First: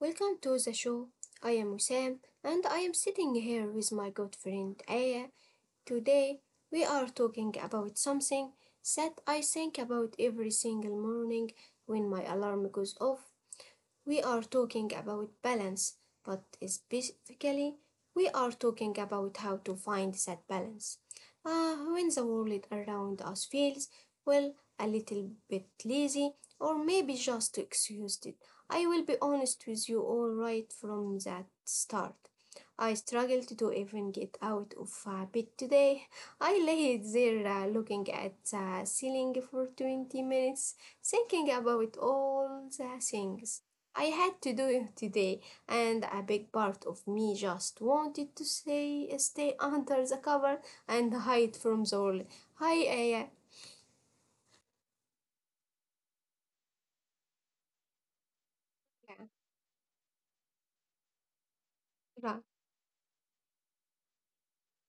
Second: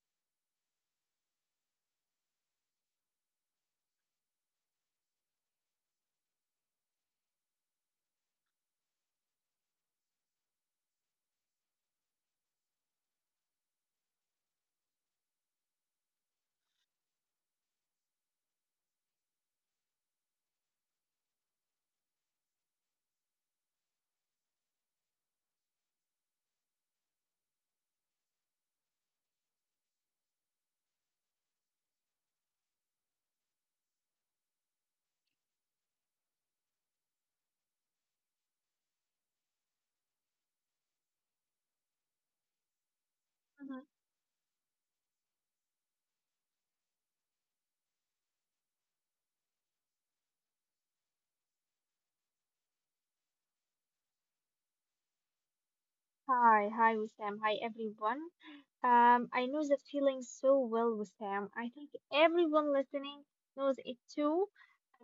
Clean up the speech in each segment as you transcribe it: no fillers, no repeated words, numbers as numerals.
Welcome to the show. I am Wissam and I am sitting here with my good friend Aya. Today we are talking about something that I think about every single morning when my alarm goes off. We are talking about balance, but specifically, we are talking about how to find that balance. When the world around us feels, well, a little bit lazy, or maybe just exhausted. I will be honest with you all right from that start. I struggled to even get out of bed today. I lay there looking at the ceiling for 20 minutes, thinking about all the Mhm. things I had to do it today, and a big part of me just wanted to stay under the cover and hide from the world. Hi, Aya. Hi, hi, Wissam. Hi, everyone. I Yeah, know that feeling so well, Wissam. I think right. everyone listening knows it too.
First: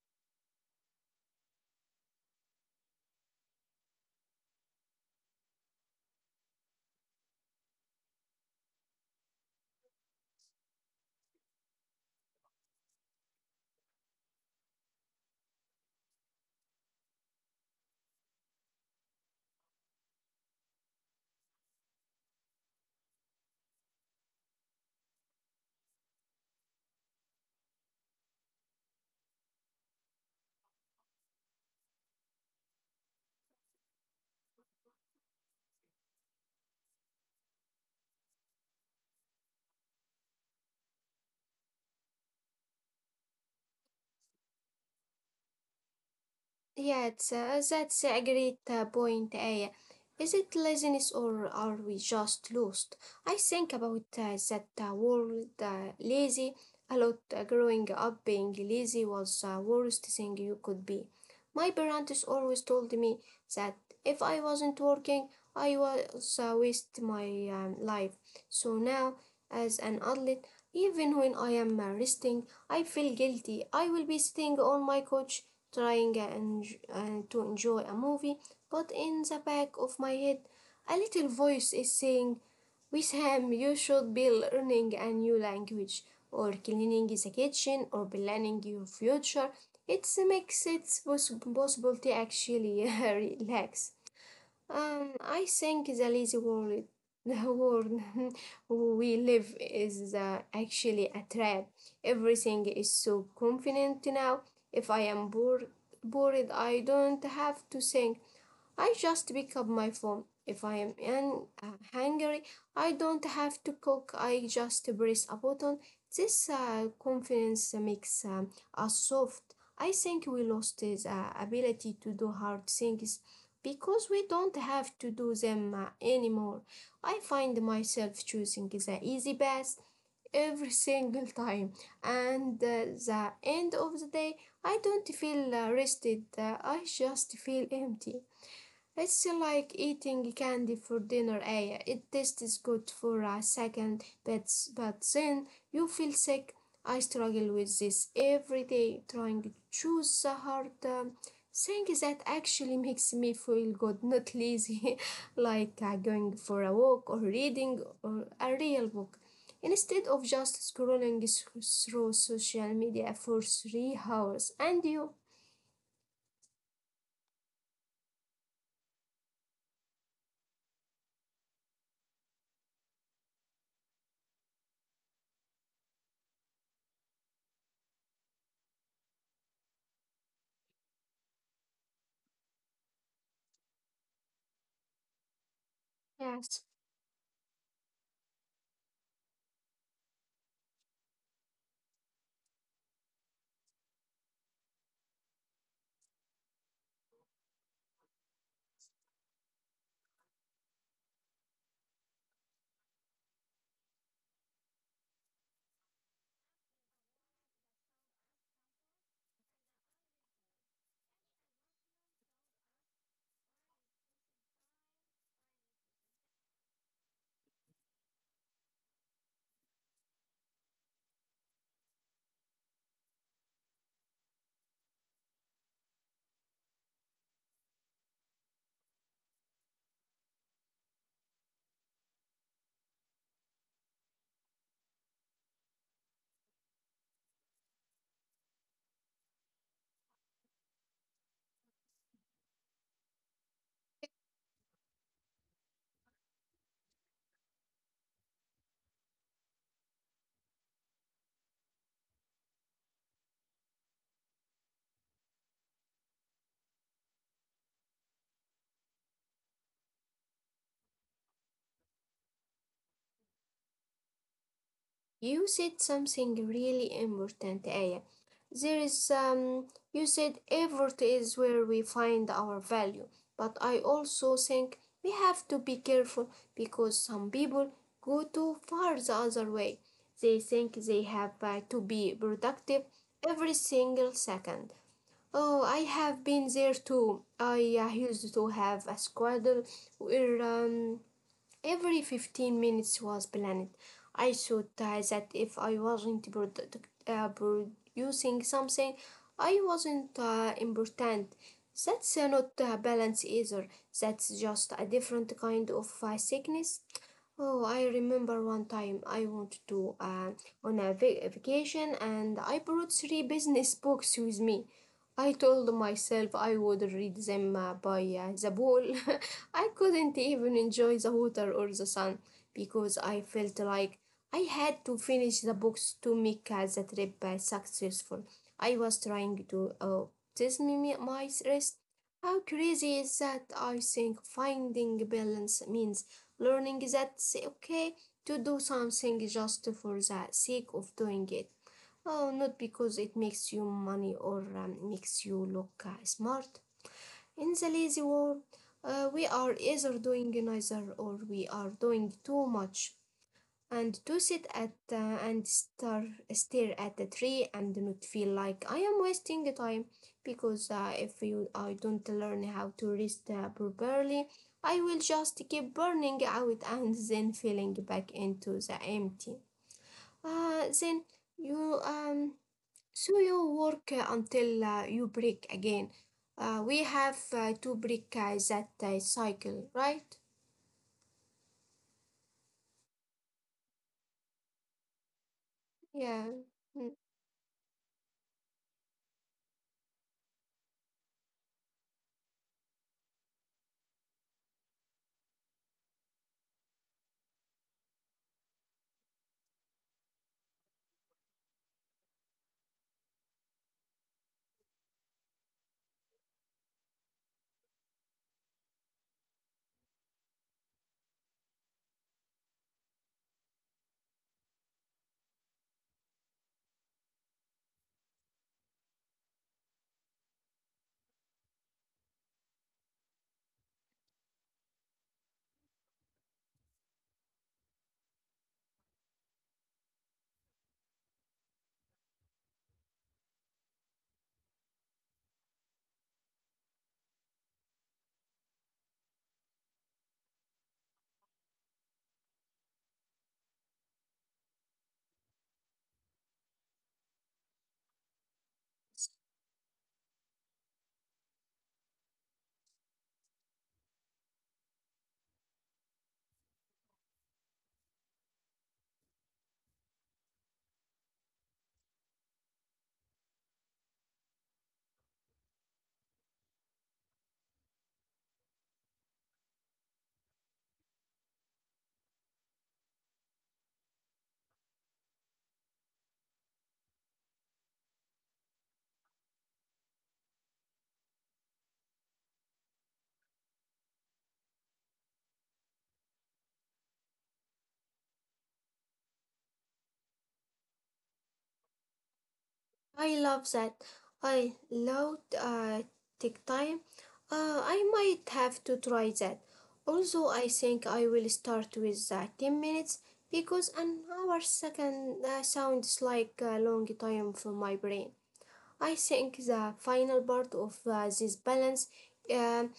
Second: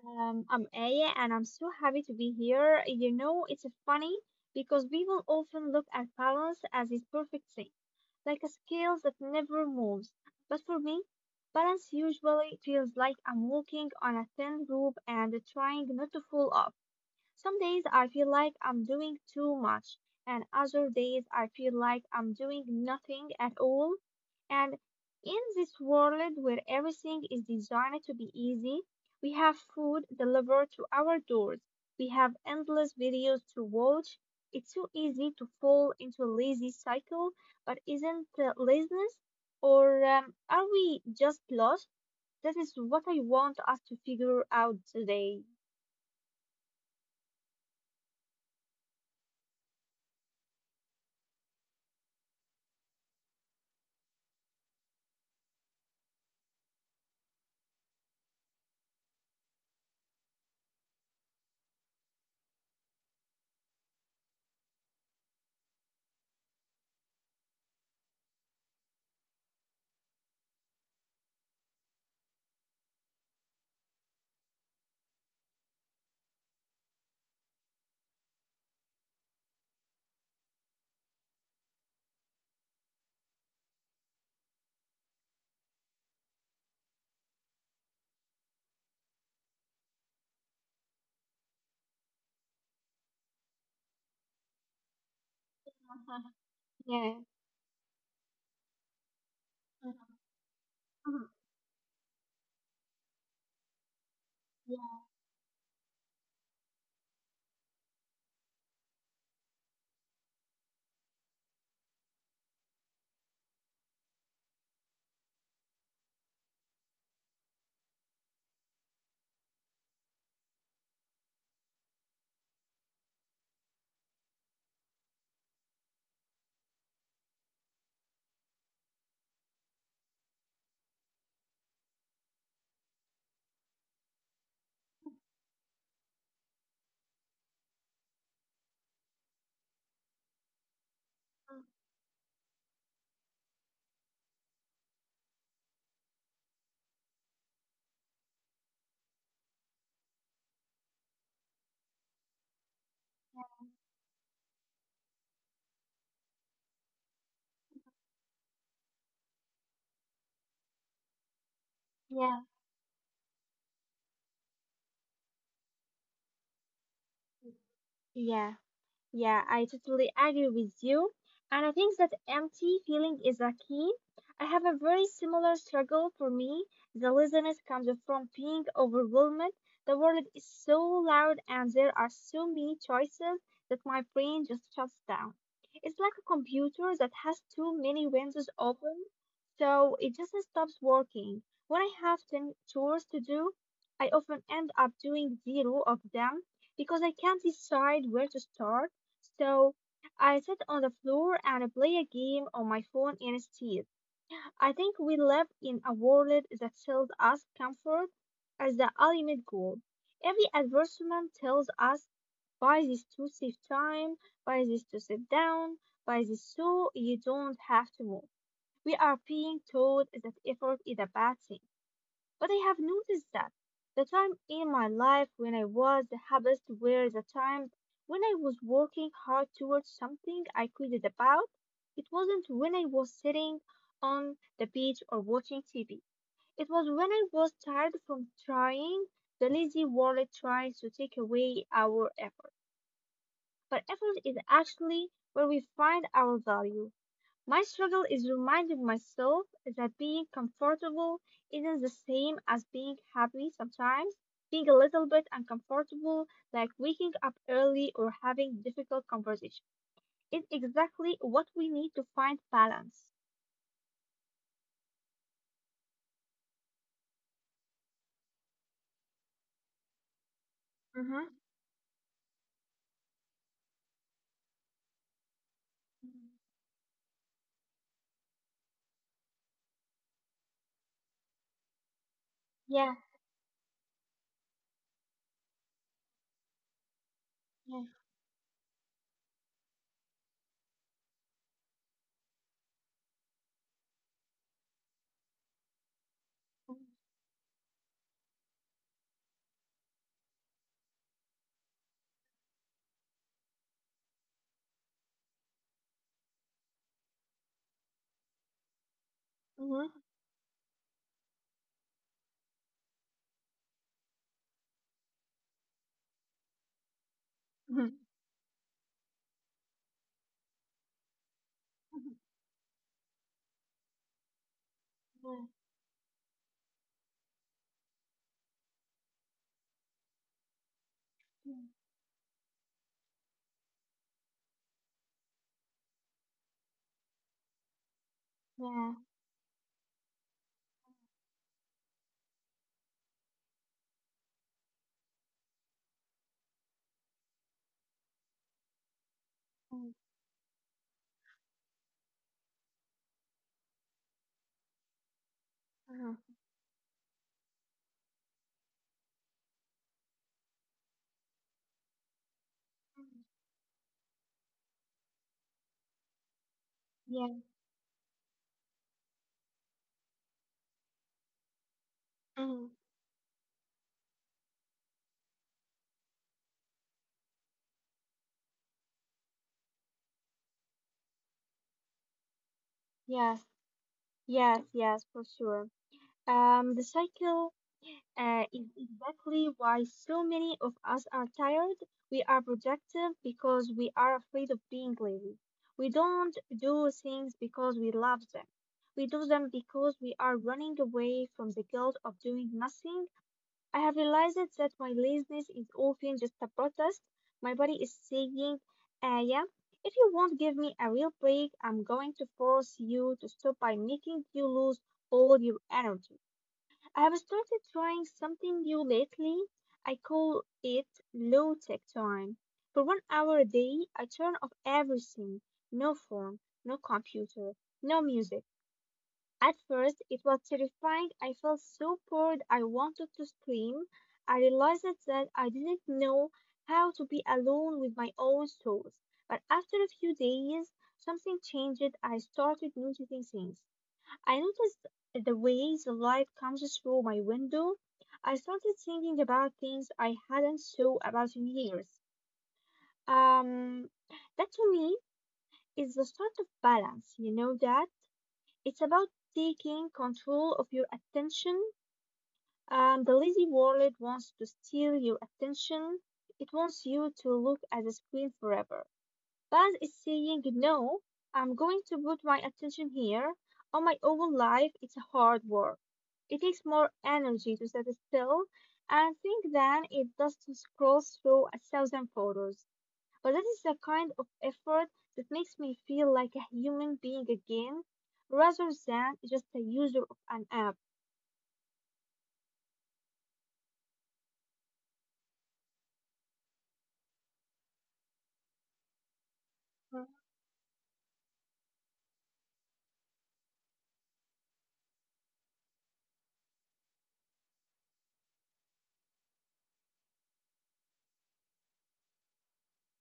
I'm Aya, and I'm so happy to be here. You know, it's funny because people often look at balance as this perfect thing, like a scale that never moves. But for me, balance usually feels like I'm walking on a thin rope and trying not to fall off. Some days I feel like I'm doing too much, and other days I feel like I'm doing nothing at all. And in this world where everything is designed to be easy, we have food delivered to our doors, we have endless videos to watch. It's so easy to fall into a lazy cycle, but isn't laziness? Or are we just lost? That is what I want us to figure out today. Yeah, that's a great point, Aya. Is it laziness or are we just lost? I think about that word lazy a lot. Growing up, being lazy was the worst thing you could be. My parents always told me that if I wasn't working, I was waste my life. So now, as an adult, even when I am resting, I feel guilty. I will be sitting on my couch trying and to enjoy a movie, but in the back of my head, a little voice is saying, Wisham, you should be learning a new language, or cleaning the kitchen, or planning your future. It makes it possible to actually relax. I think the lazy world, Yeah. the world we live is Mhm. actually a trap. Everything is so convenient now. Yeah. If I am bored, I don't have to think. I just pick up my phone. If I am hungry, I don't have to cook. I just press a button. This confidence makes us soft. I think we lost this ability to do hard things because we don't have to do them anymore. I find myself choosing the easy path every single time, and the end of the day, I don't feel rested. I just feel empty. It's like eating candy for Mm-hmm. dinner, Aya. It tastes good for a second, but then you feel sick. I struggle with this every day, trying to choose the hard thing that actually makes me feel good, not lazy, like going for a walk or reading or a real book. Instead of just through Yeah. social media for 3 hours, and you. Mm-hmm. Yeah. Yeah, I totally agree with you. And I think that empty feeling is a key. I have a very similar struggle for me. The laziness comes from being overwhelmed. The world is so loud and there are so many choices that my brain just shuts down. It's like a Yes. computer that has too many windows open, so it just stops working. When I have 10 chores to do, I often end up doing zero of them because I can't decide where to start. So I sit on the floor and play a game on my phone instead. I think we live in a world that sells us comfort as the ultimate goal. Every advertisement tells us, buy this to save time, buy this to sit down, buy this so you don't have to move. We are being told that effort is a bad thing. But I have noticed that the time in my life when I was the happiest were the times when I was working hard towards something I cared about. It wasn't when I was sitting on the beach or watching TV. It was when I was tired from trying. The lazy world tries to take away our effort. But effort is actually where we find our value. My struggle is reminding myself that being comfortable isn't the same as being happy sometimes. Being a little bit uncomfortable, like waking up early or having difficult conversation, is exactly what we need to find balance. You said something really important, Aya. There is you said effort Mm-hmm. is where we find our value, but I also think we have to be careful because some people go too far the other way. They think they have to be Yeah. productive every single second. Oh, I have been there too. I Yeah. uh, used to have a schedule where every 15 minutes was planned. I thought that if I wasn't Mm-hmm. Producing something, I wasn't important. That's not balance either. That's just a different kind of sickness. Oh, I remember one time I went Yeah. to vacation and I brought three business books with me. I told myself I would read them by the pool. I couldn't even enjoy the water or the sun because I felt like I had to finish the books to make the trip successful. I was trying to test my rest. How crazy is that? I think finding balance means learning that it's okay to do Yeah. something just for the sake of doing it. Oh, not because it makes you money or makes you look smart. In the lazy world, we are either doing neither or we are doing too much. And to sit at and star, Uh-huh. stare at the tree and not feel like I am wasting the time because if you, I don't learn how to rest properly, I will just keep burning out and then Yeah. falling back into the empty. Then you um you work until you break again. We have to break that cycle, right? Yes. Yes, yes, yes, for sure. Yeah, The mm. cycle is exactly why so many of us are tired. We are productive because we are afraid of being lazy. We don't do things because we love them. We do them because we are running away from the guilt of doing nothing. I have realized that my laziness is often just a protest. My body is saying, yeah, if you won't give me a real break, I'm going to force you to stop by making you lose all your energy. I've started trying something new lately. I call it low tech time. For one hour a day, I turn off everything. No phone, no computer, no music. At first, it was terrifying. I felt so bored I wanted to scream. I realized that I didn't know how to be alone with my own thoughts. But after a few days, something changed. I started noticing things. I noticed the way the light comes through my window. I started thinking about things I hadn't thought about in years. Um, that to me is the start of balance. You know that? It's about taking control of your attention. The lazy world wants to steal your attention. It wants you to look at the screen forever. Balance is saying, no, I'm going to put my attention here on my own life. It's hard work. It takes more energy to sit still and think than it does to scroll through a thousand photos. But that is the kind of effort that makes me feel like a human being again rather than just a user of an app. I love that. I love take time. I might have to try that. Mm. Also, I think I will start with 10 minutes because an hour second sounds like a long time for my brain. I think the final part of this balance um.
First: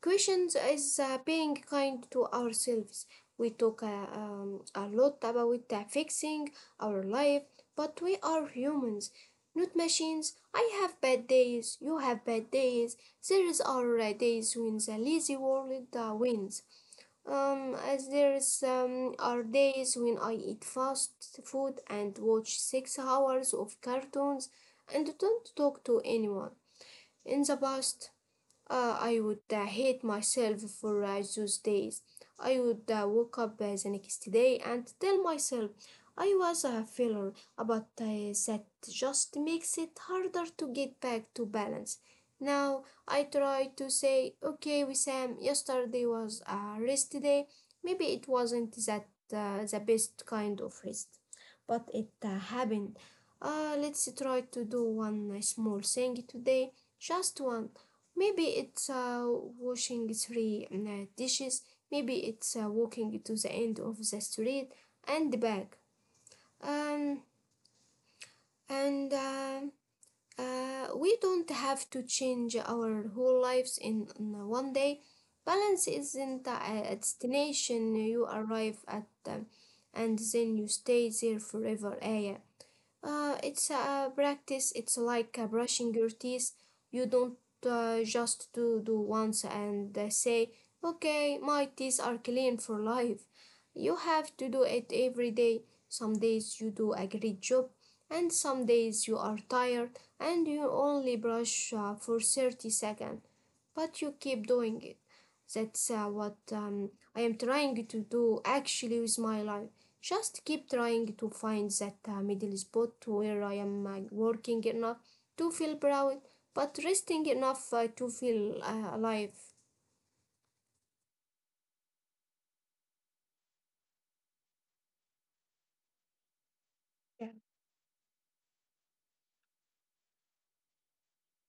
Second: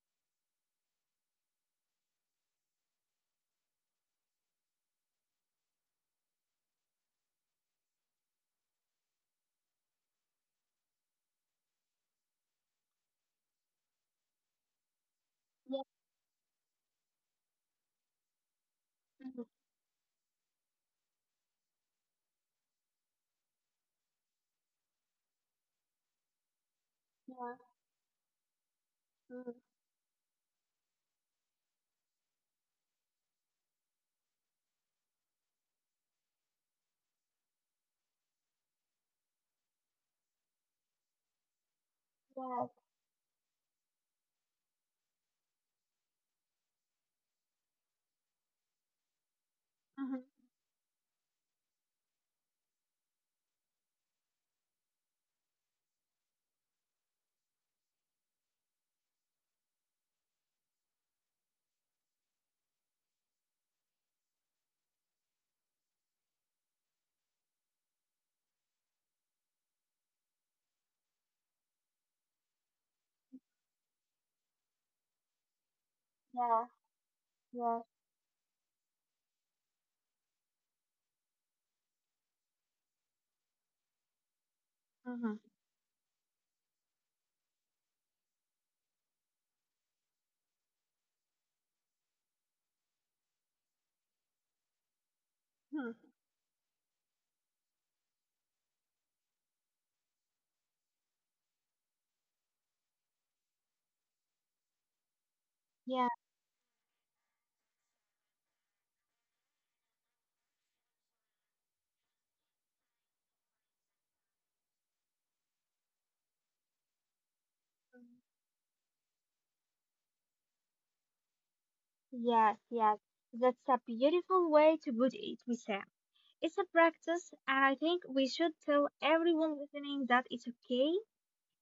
Questions is being kind to ourselves. We talk a lot about fixing our life, but we are humans, not machines. I have bad days, you have bad days. There is our days when the lazy Yes. world wins. As there is are Mhm. days when I eat fast food and watch 6 hours of cartoons and don't talk to anyone. In the past, I would Yeah. Mm. Hate myself for those days. I would wake up the next day and tell myself I was a failure, but that just makes it harder to get back to balance. Yes. Now I try to say, okay, Wissam, yesterday was a rest day. Maybe it wasn't that the best Mhm. kind of rest, but it happened. Let's try to do one small thing today, just one. Maybe it's washing three dishes, maybe it's walking to the end of the street and back. Um, and We don't have to change our whole lives in one day. Balance isn't Yeah. A Yes. destination you arrive at and then you stay there forever, Aya. It's a practice. It's Mhm. like brushing your teeth. You don't just do once and say, "Okay, my teeth are clean for life." You have to do it every day. Hmm. Some days you do a great job, and some days you are tired and you only brush for 30 seconds, but you keep doing it. That's uh, Yeah. what um, I am trying to do actually with my life. Just keep trying to find that middle spot where I am working enough to feel proud, but resting enough to feel alive. Yes, yes, that's a beautiful way to put it, Wissam. It's a practice, and I think we should tell everyone listening that it's okay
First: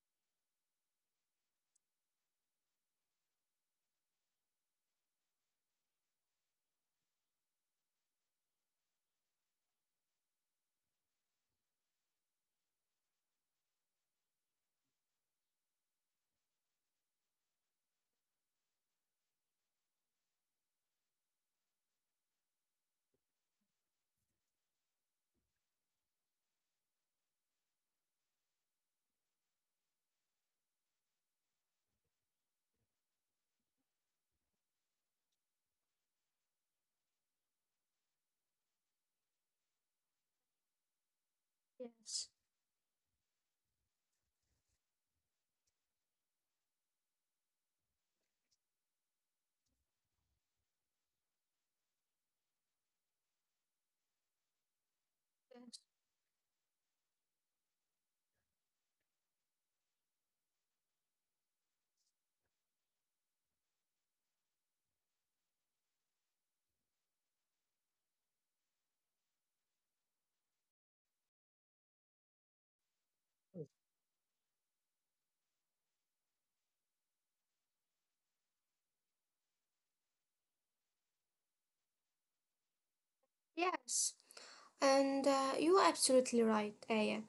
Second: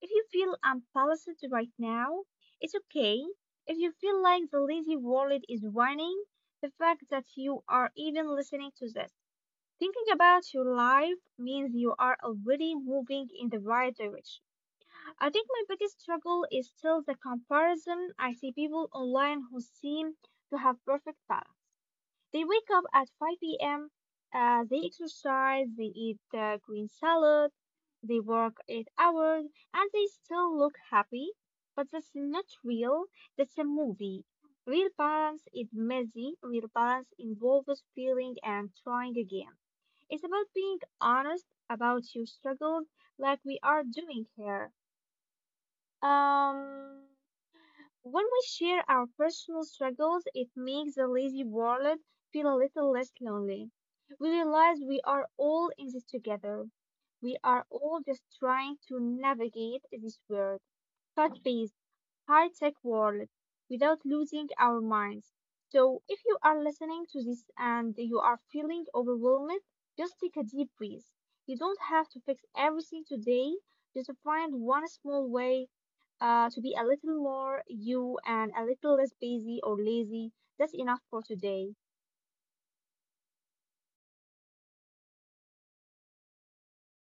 if you feel unbalanced right now. It's okay if you feel like the lazy world is whining. The fact that you are even listening to this, thinking about your life, means you are already moving in the right direction. I think my biggest struggle is still the comparison. I see people online who seem to have perfect lives. They wake up at 5 p.m., they exercise, they eat green salad, they work 8 hours, and they still look happy. But that's not real, that's a movie. Real balance is messy, real balance involves feeling and trying again. It's about being honest Yes. about your struggles, like we are doing here. Um, when we share our personal struggles, it makes the lazy world feel a little less lonely. We realize we are all in this together. We are all just trying to navigate this world, fast-paced, high-tech world, without losing our minds. So, if you are listening to this and you are feeling overwhelmed, just take a deep breath. You don't have to fix everything today. Just find one small way to be a little more you and a little less busy or lazy. That's enough for today. Yes. And you're absolutely right, Aya.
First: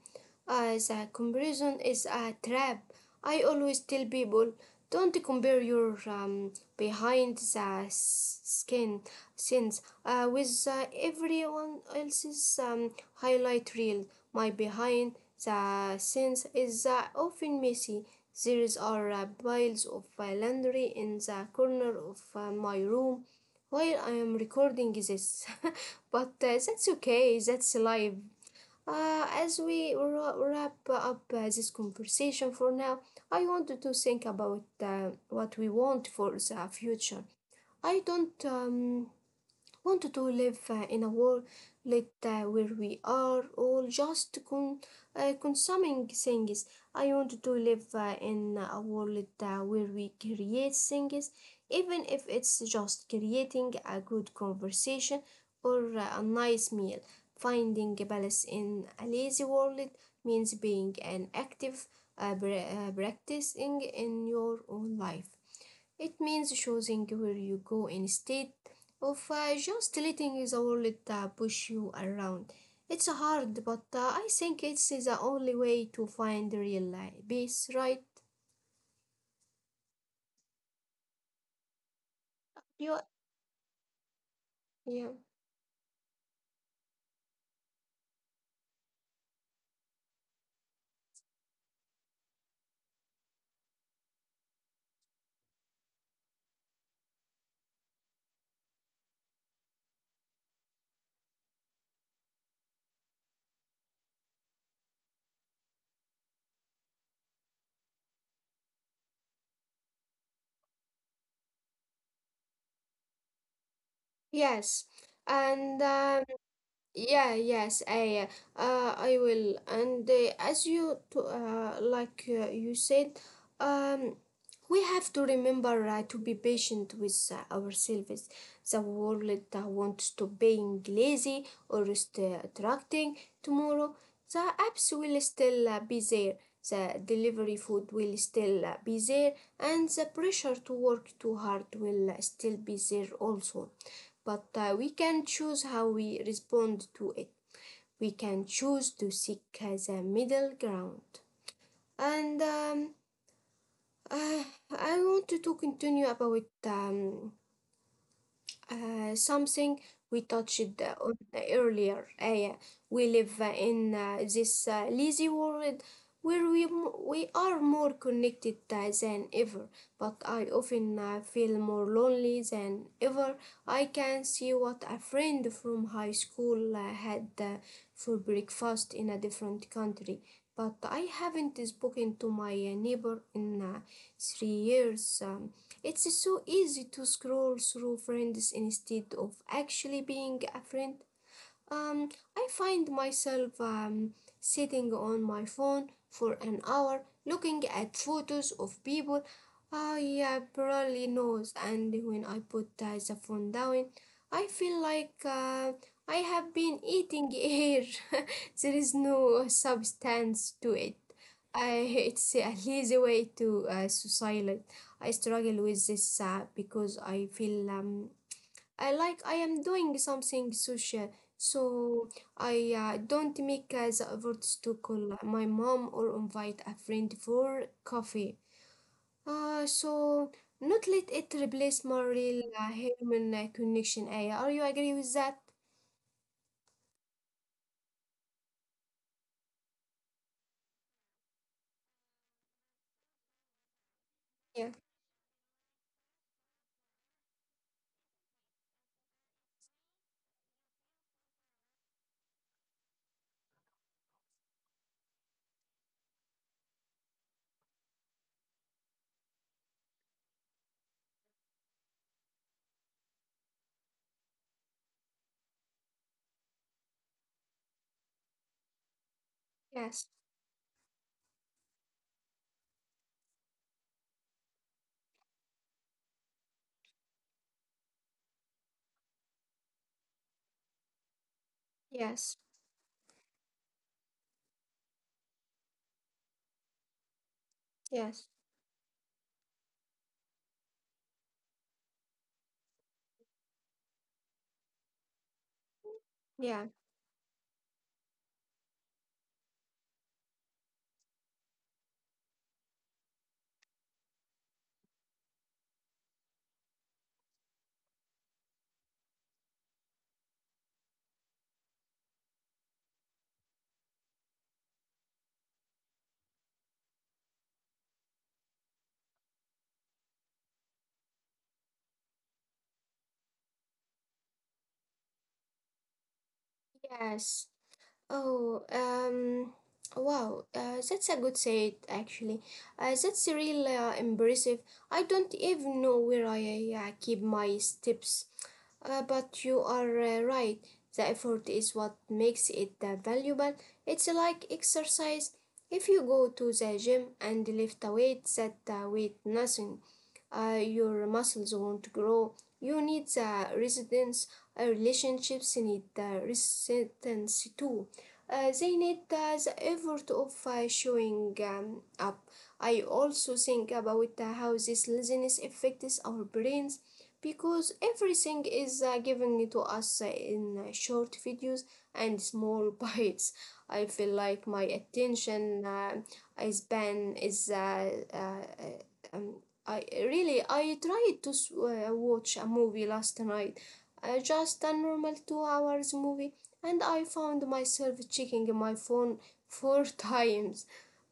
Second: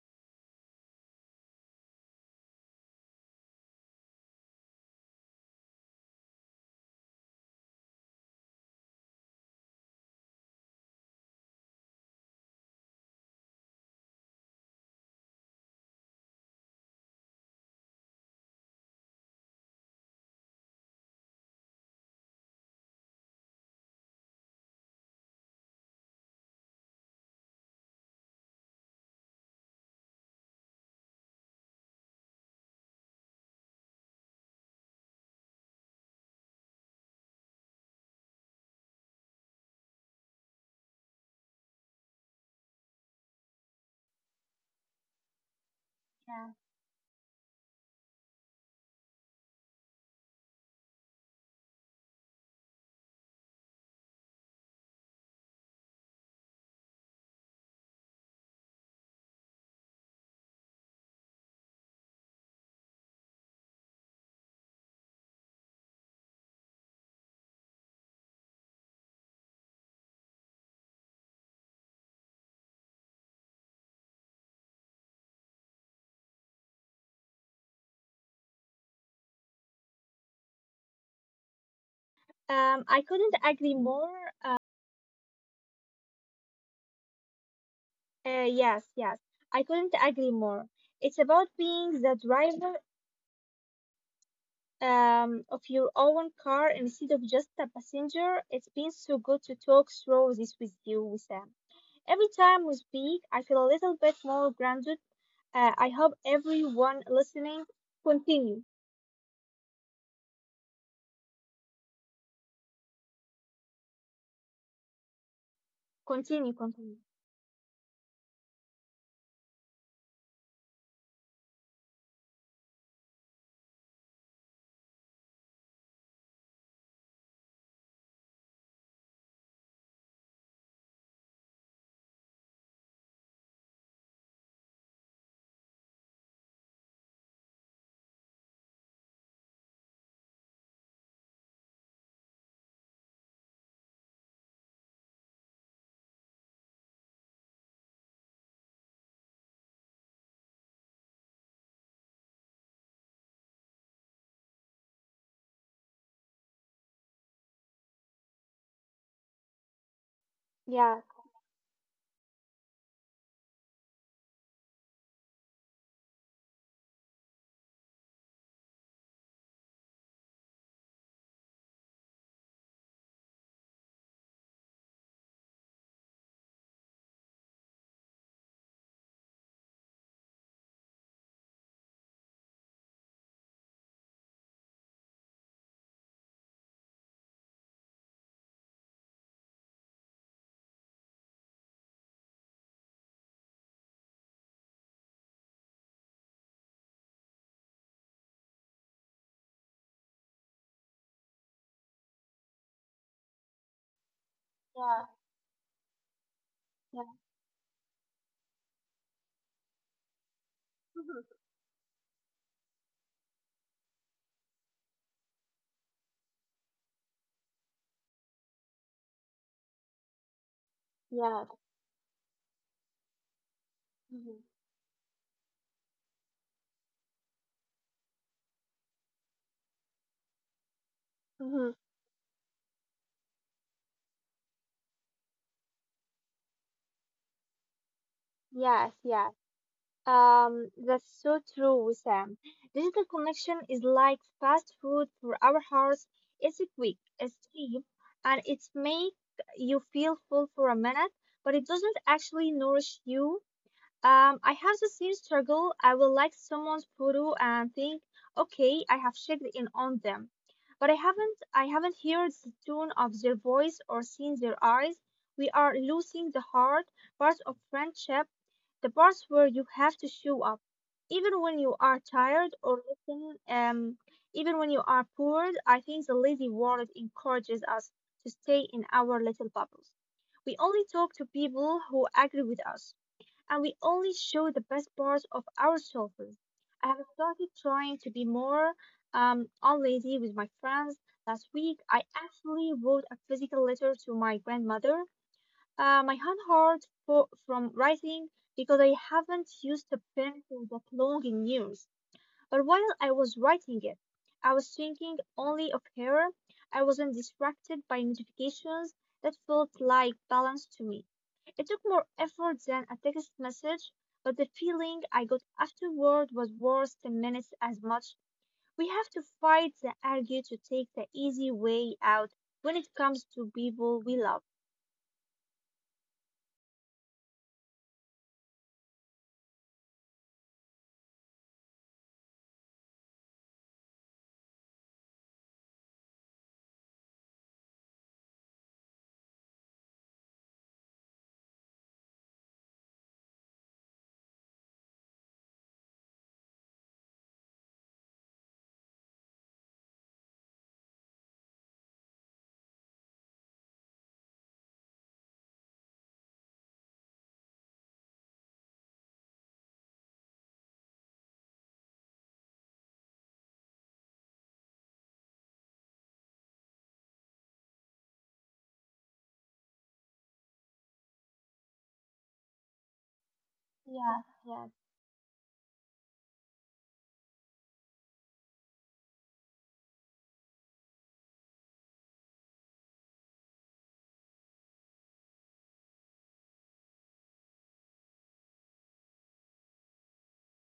The comparison is a trap. I always tell people don't compare your skin scenes with everyone else's highlight reel. My behind the scenes is often messy. There is are piles of laundry in the corner of my room while I am recording this. But that's okay, that's life. Wrap up this conversation for now, I wanted to think about what we want for the future. I don't. Want to live in a world where we are all just consuming Yeah. things. I want to live in a world where we create things, even if it's just creating a good conversation or a nice meal. Finding a balance in a lazy world means being an active practicing in your own life. It means choosing where you go instead of just letting the world push you around. It's hard, but I think it's the only way to find real peace, right? I couldn't You, agree more. yeah. Yes, yes, I couldn't agree more. It's about being the driver of your own car instead of just a passenger. It's been so good to talk through this with you, Wissam. Every time we speak, I feel a little bit more grounded. I hope everyone listening continue, Yes. And continue, continue. Yeah, yes, I will. And as you to, like you said, um, we have to remember to be patient with ourselves. The world wants to being lazy or stay attracting tomorrow. The apps will still be there. The delivery food will still be there, and the pressure to work too hard will still be there also, but we can choose how we respond to it. We can choose to seek the middle ground. And uh, I want to continue about something we touched on Yeah. earlier. Yeah. We live in this lazy world where we are more connected than ever, but I often feel more lonely than ever. I can see what a friend from high school had for breakfast in a different country. But I haven't spoken to my neighbor in 3 years. It's so easy to scroll through friends instead of actually being a friend. Um, I find myself sitting on my phone for an hour looking at photos of people I barely knows, and when I put the phone down, I feel like Yeah. I have been eating air. Yeah. There is no substance to it. It's Mhm. a lazy way to suicide. I struggle with this because I feel I like I am doing something social, so Yeah. I don't make the effort to call my Mhm. mom or invite a friend for coffee. So not let it replace my real Mhm. human connection. Aya, are you agree with that? Yes, yes. That's so true, Sam. Digital Yeah. connection is like fast food for our hearts. It's quick, it's cheap, and it makes you feel full for a minute, but it doesn't actually nourish you. I have the same struggle. I will like someone's photo and think, okay, I have checked in on them, but I haven't. I haven't heard the tone of their voice or seen their eyes. We are losing the hard parts of friendship, the parts where you have Yes. to show up, even when you are tired or listen. Even when you are bored. I think the lazy world encourages us to stay in our little bubbles. We only talk to people who Yes. agree with us and we only show the best parts of ourselves. I have started trying to Yes. be more unlazy with my friends. Last week, I actually wrote a physical letter to my grandmother. My hand Yeah. hurt from writing because I haven't used a pen for that long in years. But while I was writing it, I was thinking only of her. I wasn't distracted by notifications that felt like balance to me. It took more effort than a text message, but the feeling I got afterward was worth 10 minutes as much. We have to fight and argue to take the easy way out when it comes to people we love. Yes. Oh, wow, that's a good said actually. That's really impressive. I don't even know where I keep my steps. But you are right. The effort is what makes it valuable. It's like exercise. If you go to the gym and lift a weight that weight nothing, your muscles won't grow. You need the resistance. Relationships need the resistance too. They need the effort of showing up. I also think about how this laziness affects our brains because everything is given to us in short videos and small bites. I feel like my Yes, yes. attention span is. Um, I really I tried to watch a movie last night, just a normal 2 hours movie, and I found myself checking my phone four times.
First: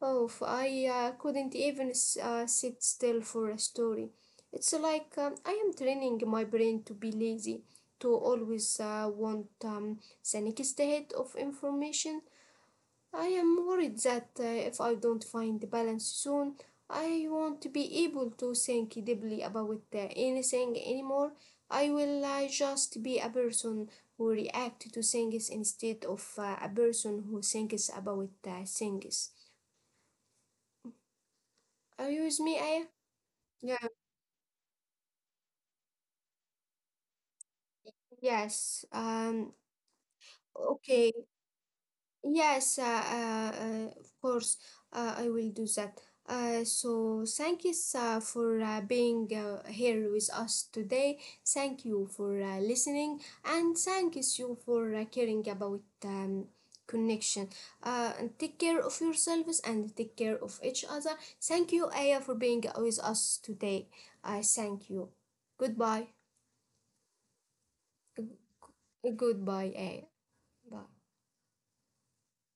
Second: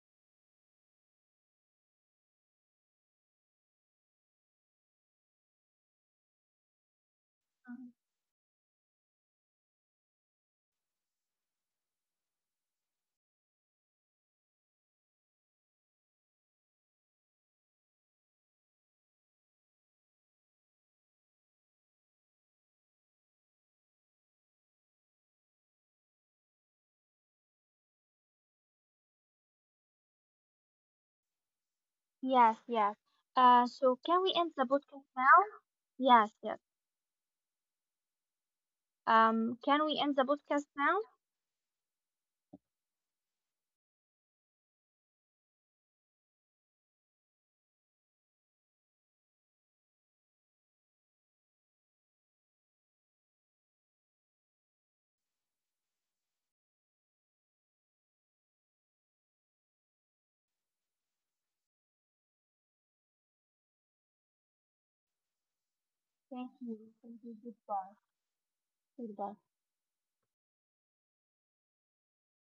Oh, I couldn't even sit still for a story. It's like I am training my brain to be lazy, Um, to always want the next hit of information. I am worried that if I don't find the balance soon, I won't be able to think deeply about anything anymore. I will just be a person who reacts to things instead of a person who thinks about things. Are you with Yes, me, Aya? yes. Yeah. So can we end the podcast now? Yes, yes. Yes. Can we end the podcast now? Okay. Yes, of course, I will do that. So thank you for being here with us today. Thank you for listening, and thank you for caring about connection. And take care of yourselves and take care of each other. Thank you, Aya, for being with us today. I thank you. Goodbye. Thank you. Thank you. Goodbye. Goodbye. Goodbye, Aya. Bye.